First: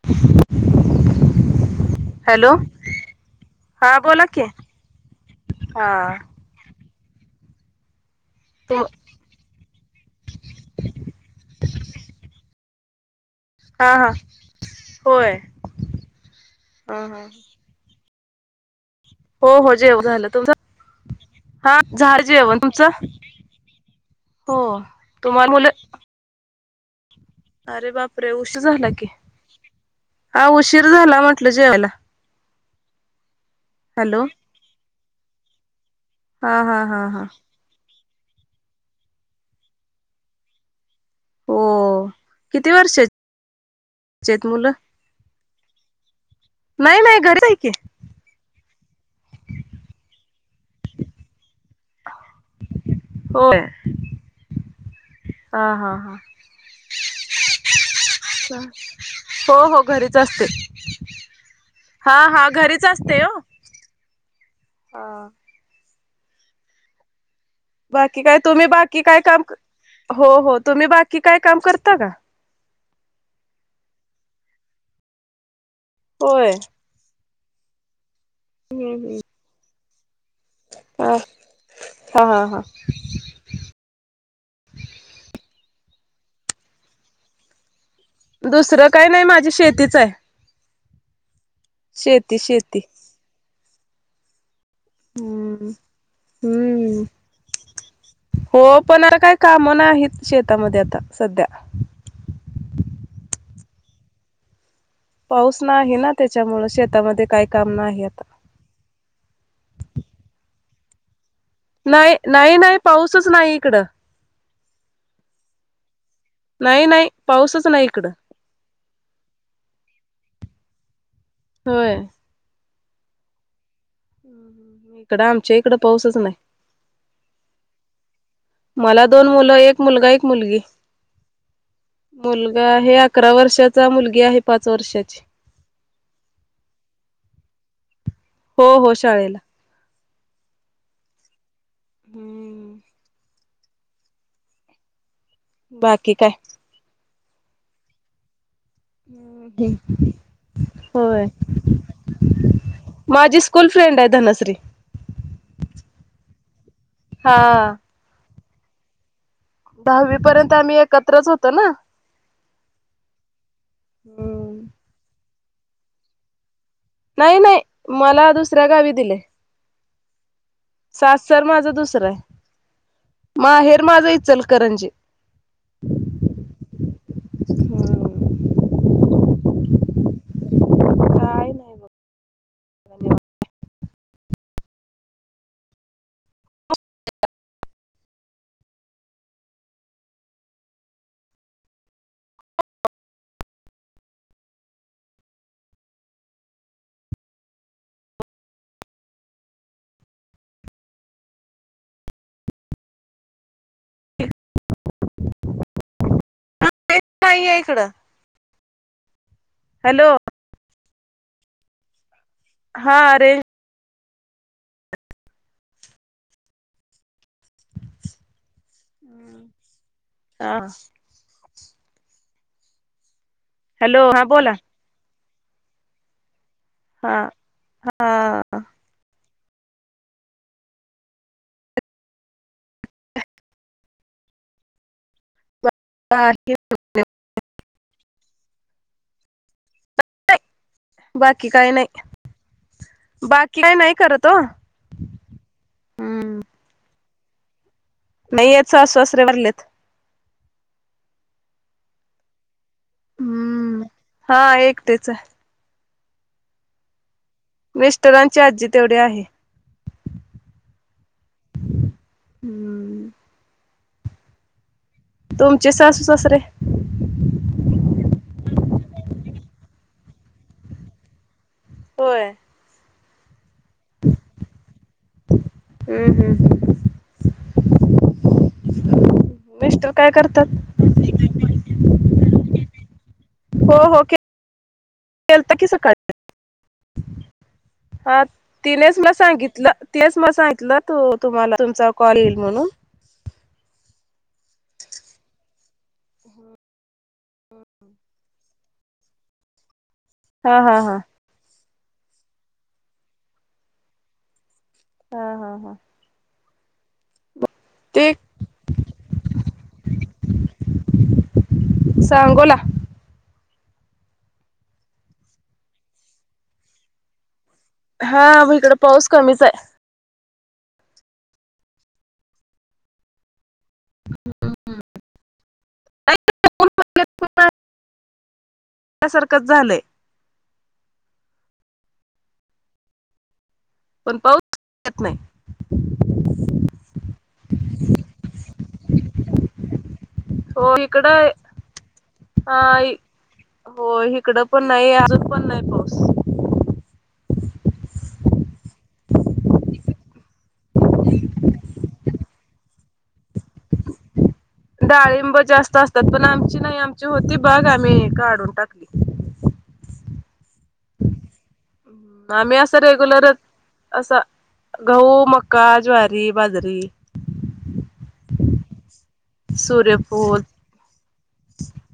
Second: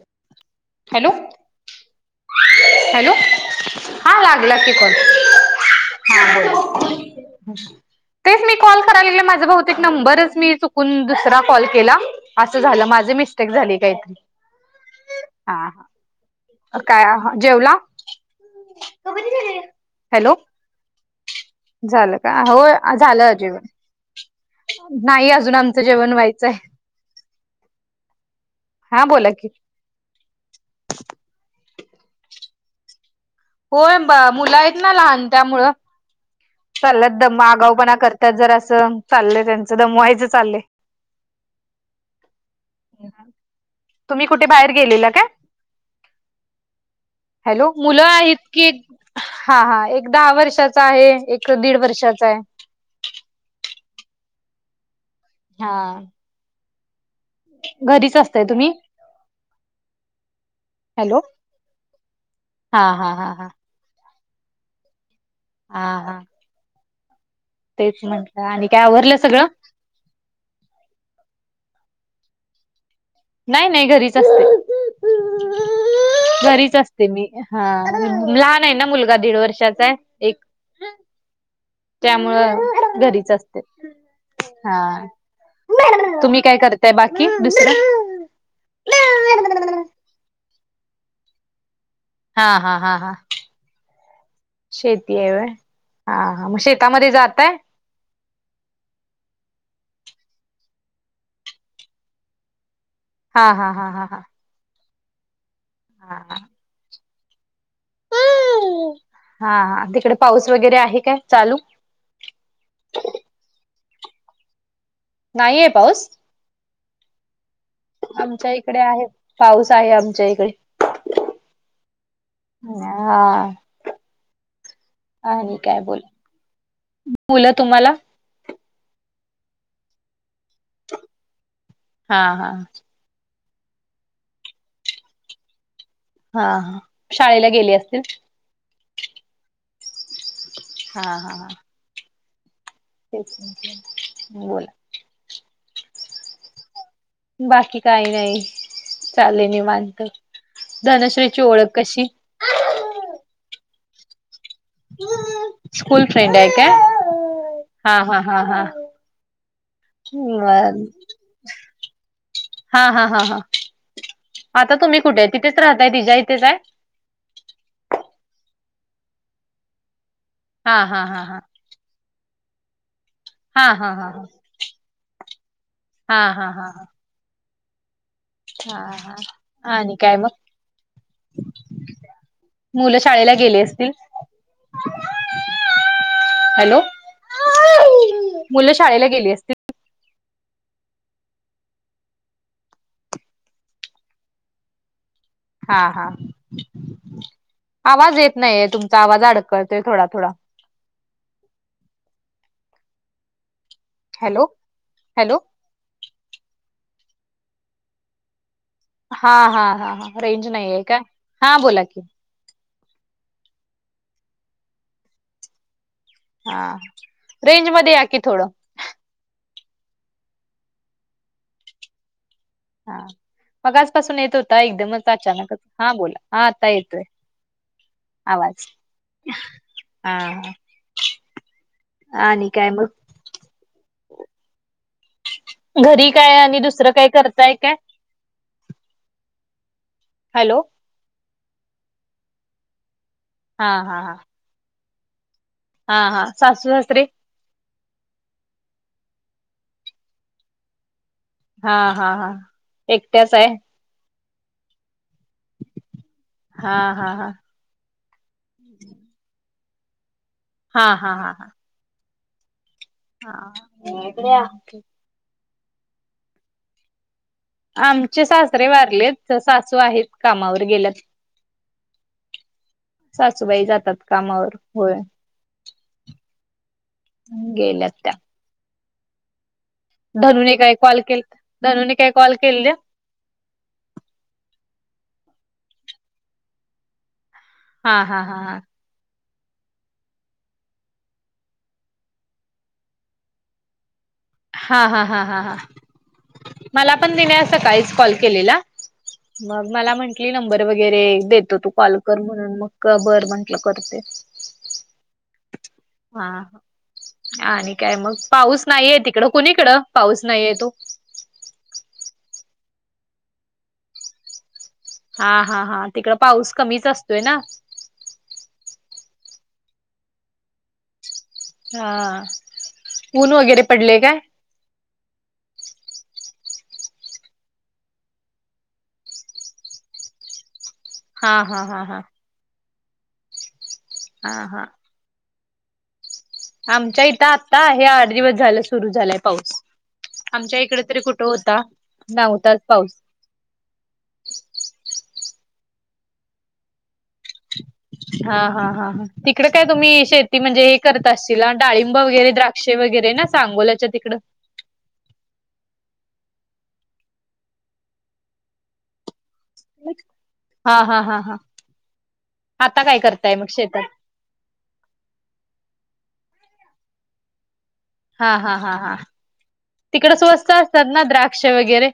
[inaudible] Hello hello hello हा बोला की लागला कि फोन हा तेच मी तर [unintelligible] सेव केले मी माझं बहुतेक चुकून दुसरा नंबर कॉल केला माझे मिस्टर मिस्टेक झाली हा काहीतरी होय हा ह ह काय जेवला? हो हो जेवण झालं हॅलो तुमचं हा झालं का जेवण होय तुमचं? झालं जेवण हो नाही तुम्हाला अजून मुलं? आमचं जेवण व्हायचंय अरे बाप रे उशीर झाला हा की बोला हा उशीर झाला म्हटलं जेवायला. होय हॅलो मुलं आहेत ना लहान त्यामुळं हा हा हा चाललंय हा दम आगाऊपणा करतात जर असं चाललंय त्यांचं दमवायचं चाललंय. हो किती वर्षा तुम्ही कुठे बाहेर गेलेला का नाही नाही घरीच आहे की हॅलो मुलं आहेत कि हा हा एक दहा वर्षाचा आहे एक दीड वर्षाचा आहे. होय हा हा हा घरीच असताय तुम्ही हो हो घरीच असते. हॅलो हा हा घरीच हा असते हा हो हा हा हा हा तेच बाकी काय म्हंटलं आणि तुम्ही बाकी आवरलं काय काम सगळं हो हो तुम्ही बाकी काय काम करता का? नाही नाही घरीच असते होय घरीच असते. ते मी हा लहान आहे ना हम्म मुलगा हम्म दीड वर्षाचा आहे. एक हा हा हा हा त्यामुळं घरीच असते. हा तुम्ही काय करताय बाकी दुसरं? दुसरं काही नाही माझी शेतीच आहे. शेती हा हा शेती हा हा शेती आहे होय हम्म हा मग हम्म शेतामध्ये जाताय? हो पण काय काम नाही आहेत शेतामध्ये आता सध्या हा हा हा हा हा पाऊस नाही आहे ना हा त्याच्यामु शेतामध्ये काही काम नाही आता. हा हा, तिकडे पाऊस वगैरे आहे काय चालू. नाही नाही नाही पाऊसच नाही इकडं. नाहीये पाऊस. नाही नाही पाऊसच नाही इकडं. आमच्या इकडे आहे पाऊस आहे आमच्या इकडे. होय, हा, इकडं आणि आमच्या इकडं काय बोल. पाऊसच नाही मला दोन मुलं एक मुलगा एक मुलगी हा हा मुलगा हे आ ''--'' अकरा वर्षाचा मुलगी आहे पाच वर्षाची. हा शाळेला गेले असतील. हो हो, शाळेला. हा हा हा, हम्म, तेच बोला. बाकी काय बाकी काही नाही चालय निवांत होय धनश्रीची ओळख कशी? माझी स्कूल फ्रेंड आहे धनश्री. स्कूल फ्रेंड आहे काय? हा, हा हा हा हा, दहावी पर्यंत आम्ही एकत्रच होतो ना. हा हा हा हा, हम्म आता तुम्ही कुठे तिथेच राहताय तिच्या इथेच आहे. नाही नाही मला दुसऱ्या गावी दिले. हा हा हा हा सासर माझा दुसरं आहे. हा माहेर हा माझं हा हा इचलकरंजी हा हा हा हा, हा हा, आणि काय मग? काय नाही बघ मुलं शाळेला गेली असतील. हॅलो, मुलं शाळेला गेली असतीलं. हा हा, आवाज येत नाहीय तुमचा आवाज अडकळतो थोडा थोडा. हॅलो हॅलो, रेंज नाही आहे इकडं. हा हा हा हा, हॅलो रेंज नाही आहे का हा बोला की, हा रेज''--' हा, रेंज मध्ये या की थोडं. हा, हा, हॅलो मगासपासून हा येत बोला होता एकदमच अचानकच हा, बोला हा आता येतोय. हा हा आवाज हा ह, आणि काय मग. घरी काय बाकी आणि दुसरं काय करताय काय? हॅलो, बाकी काही नाही बाकी हा काय नाही हा हा करत हो. हा हा, सासू सासरे. नाहीत सासू सासरे वारलेत. हा. हा. हा. एकट्याच आहे? हम्म हा एकटीच हाय. हा. हा. हा. मिस्टरांची आजी तेवढी आहे. हा. हा. हा. हा. [unintelligible] तुमचे सासू -सासरे. आमचे सासरे वारलेत, सासू आहेत कामावर गेल्यात. होय. सासूबाई जातात कामावर. होय. हू. हू. हू. गेल्यात त्या. मिस्टर. काय करतात? धनूने काय कॉल केल, धनूने काय कॉल केलेल्या.? हो हो केल, केलता कि सकाळी. हा तिनेच मला सांगितलं. तेच म सांगितलं. तू तुम्हांला तुमचा कॉल येईल म्हणून. हा हा ह ह ह मला पण तीने आज सकाळीच कॉल केलेला मग मला म्हणली हा नंबर हा हा वगैरे देतो तु कॉल कर म्हणून मग का बर म्हंटलं करते. हा हा हा हा आणि काय ते मग पाऊस नाहीये तिकडं, कुणीकडं पाऊस नाहीये तो? सांगोला. हा, हा, हा. तिकडं पाऊस कमीच असतोय ना? हा म हिकडं पाऊस कमीच आय. हा, ऊन वगैरे पडलंय काय? [unintelligible] [unintelligible] सारखंच झालंय. हा, हा, हा, हा. पण हा पाऊस हा येत नाही. आमच्या इथं आता आहे आठ दिवस झालं सुरू झालाय पाऊस. आमच्या हो इकडे तरी कुठं इकडं होता, नव्हताच अ पाऊस. हो इकडं पण नाही, अजून पण नाही पाऊस. हा, हा, हा, हा. तिकडे काय तुम्ही शेती म्हणजे हे करत असशीला डाळीब.? ब वगैरे, द्राक्षे वगैरे ना सांगोलाच्या तिकंड. डाळिंब जास्त असतात, पण आमची नाही आमची होती बाग आम्ही काढून टाकली. हा, हा, हा, हा. मग आम्ही असं आता काय करताय रेगुलरच मग शेतात? असं गहू, मका, ज्वारी, बाजरी. हा, हा, हा, हा. तिकडं सूर्यफूल स्वस्त असतात ना द्राक्ष वगैरे.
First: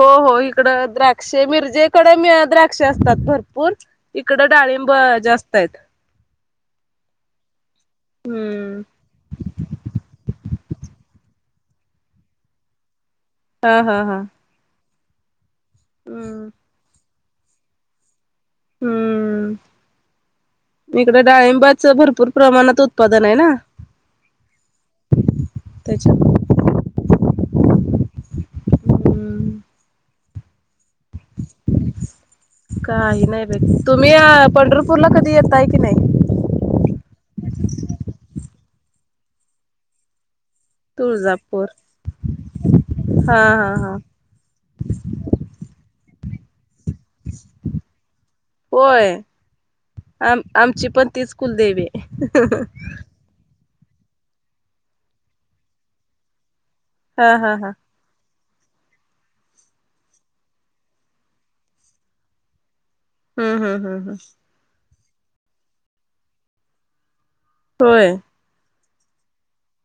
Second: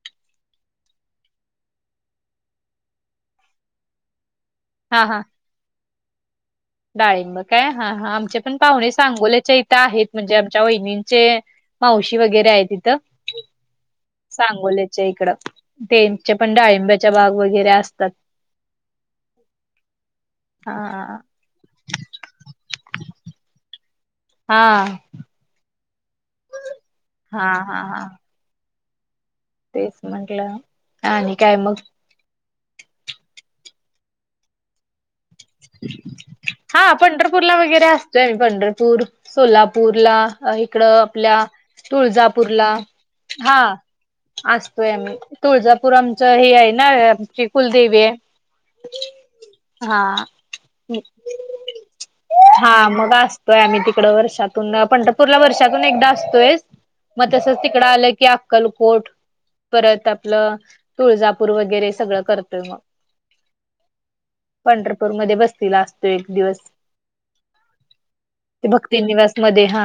हो, हो हिकडं द्राक्ष. मिरजेकडे द्राक्ष असतात भरपूर. इकडं डाळिंब जास्त हायेत. डाळींब काय? हा हा आमचे पण हम्म पाहुणे सांगोल्याच्या इथं आहेत, म्हणजे आमच्या वहिनींचे, मावशी वगैरे आहे तिथं. ह, ह, ह. सांगोल्याचे इकडं तेचे पण डाळिंब्याच्या बाग वगैरे असतात. हम्म, हा. इकडं डाळींबर च. भरपूर प्रमाणात उत्पादन आहे ना. हा. त्याच्या, हा हा हा. हम्म तेच म्हंटलं. आणि काय मग. काही नाही बाई. तुम्ही अ पंढरपूरला कधी येताय काय नाही. हा पंढरपूरला वगैरे असतोय, पंढरपूर, सोलापूरला. ई इकडं आपल्या, तुळजापूर तुळजापूरला. हा. असतोय आम्ही. तुळजापूर आमचं हे आहे ना. आमची कुलदेवीये. होय हा. आम आमची पण तीच कुलदेवीये. होय. आम्ही तिकडं वर्षातून पंढरपूरला वर्षातून एकदा असतोय. हा मग हा तसंच हा तिकडं आलं की, आ अक्कलकोट परत आपलं तुळजापूर वगैरे सगळं करतोय मग. हम् हम हम् हम. पंढरपूरमध्ये बसतीला असतोय एक दिवस. व्हय. भक्ती निवास मध्ये हा,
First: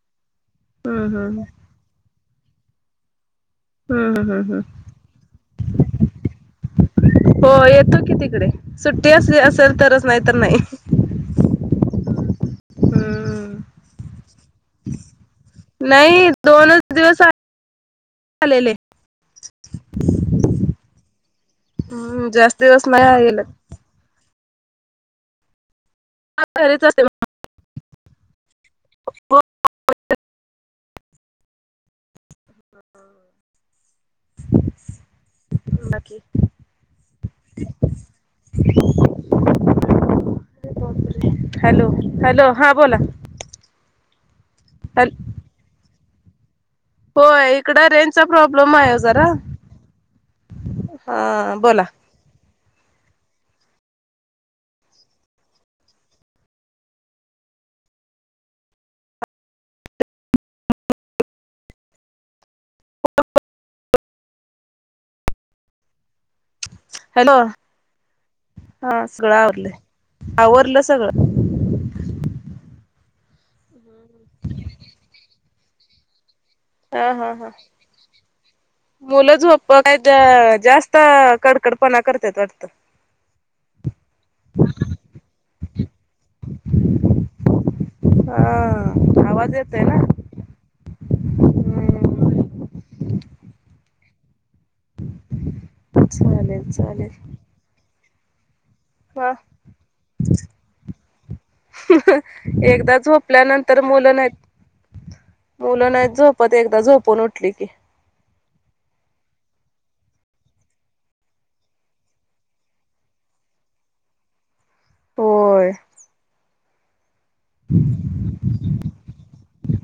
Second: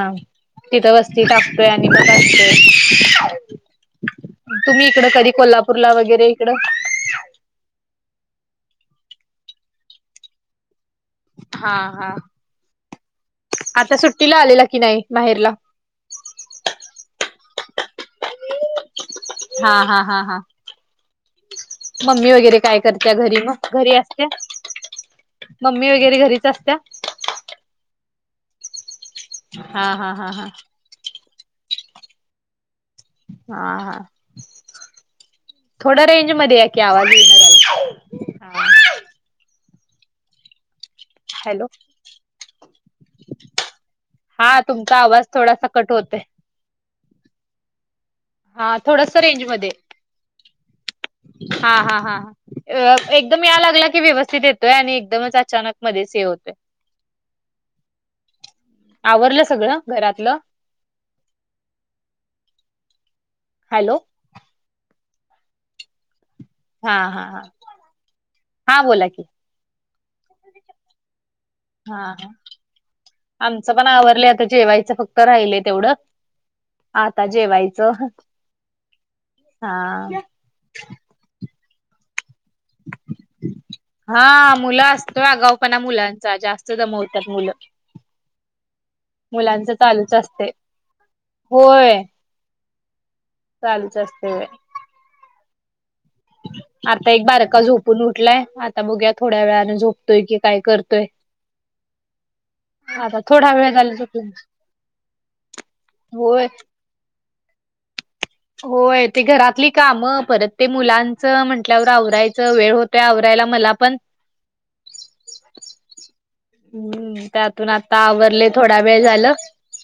तिथं हम्म वसती हम्म टाकतोय आणि [unintelligible] हम्म हम्म हम्म हम्म तुम्ही इकडं कधी कोल्हापूरला वगैरे इकडं. हो येतो कि तिकडे सुट्टी असली असेल तरचं नाही तर नाही. हा हा. हम्म. आता सुट्टीला आलेला की नाही. माहेरला. नाही दोनच दिवस आ हा हा हा हा. हम्म मम्मी वगैरे जास्त काय दिवस नाही करत्या घरी आलेले मग. घरी असत्या, मम्मी वगैरे घरी हा घरा [unintelligible] हा हा हा हा. हा हा, थोडं बाकी रेंजमध्ये या की आवाज इना. [unintelligible] हॅलो हॅलो हा बोला. हा तुमचा हॅल आवाज थोडासा कट होतोय. होय इकडं रेंजचा प्रॉब्लेम हा आहे ओ थोडस जरा. रेंज मध्ये हा हा हा हा. अ एकदम याय लागला की व्यवस्थित येतोय आणि एकदमच अचानक मध्येच हे होतोय. आवरलं सगळं घरातलं. [unintelligible] हॅलो‌. हा हा हॅलो. हा हा बोला की सगळं आवरलं, आवरलं सगळं. हा ह, आमचं पण आवरलयं आता जेवायचं फक्त राहिलय तेवढं. हा आता हा हा, जेवायचं मुलं झोप हा [unintelligible] जास्त कड कडपणा करत्यात वाटत. हा, मुलं असतोय अगावपणा मुलांचा, जास्त दमवतात मुलं. हा आवाज मुलांच येतोय ना चालूच असतंय, होय. हम्म चालु असतंय, होय. चालेल चालेल. आता एक बारका झोपून उठलाय. आता बघूया ह थोड्या वेळाने झोपतोय की काय करतोय. एकदा आता थोडा वेळ झोपल्यानंतर झाला मुल झोपून नाही त मुलं नाही होय झोपत, एकदा झोपून उठली की. होय ते घरातली काम, परत ते मुलांचं, म्हंटल्यावर आवरायचं वेळ होत ते आवरायला मला पण. होय. हम्म, त्यातून आता आवरलय थोडा वेळ झालं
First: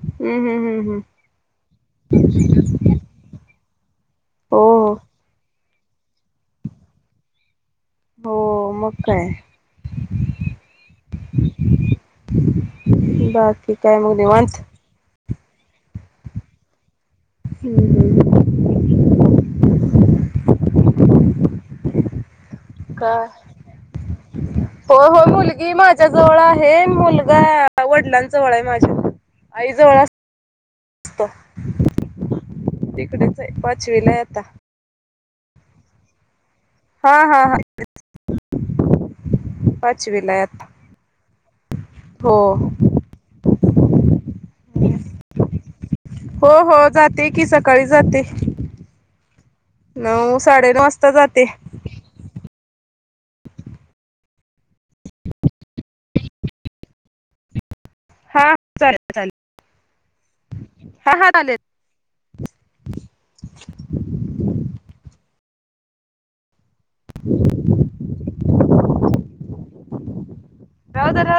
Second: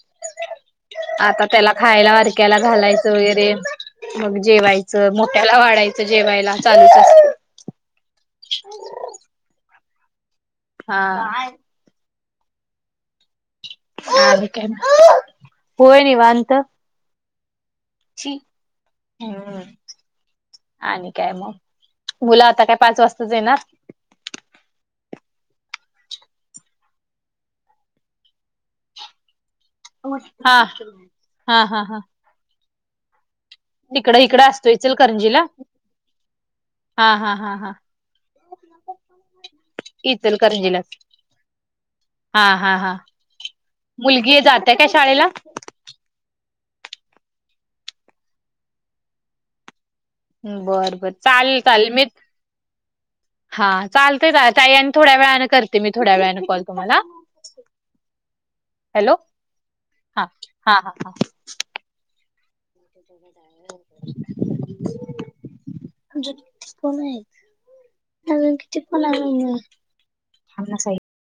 हम्म हम्म हम्म हम्म आता त्याला खायला बारक्याला घालायचं वगैरे मग हो हो. जेवायचं, मोठ्याला वाढायचं जेवायला, चालूच असत. हो, मग काय? हा. बाकी. काय मग आणि निवांत काय मग, होय निवांत. हम्म-हम्म. ती हम्म, आणि काय मग, मुल आता काय पाच वाजताच येणार. हो-हो मुलगी माझ्याजवळ आहे. मुलगा वडिलांन जवळ आहे माझ्या. आई जवळ हा. असतो, हा हा तिकडं हाय. हिकडं इकडं असतो इचलकरंजी ला? हा हा हा हा-हा-हा-हा. [unintelligible] पाचवीला आहे आता इचलकरंजीलाच, हो हा-हा-हा. मुलगी जात्या काय शाळेला? हो-हो जाते की सकाळी जाते. नऊ साडेनऊ वाजता जाते. तालमित. हा चालतेय चल, ताई आणि थोड्या वेळानं करते मी थोड्या वेळानं कॉल तुम्हाला? हा चालेल हॅलो, चालेल हा हा-हा-हा-हा हा चालेल जे कोण आहे. आजुन किती फण आहे मम्मे, फणस हाय. राहू दे राहू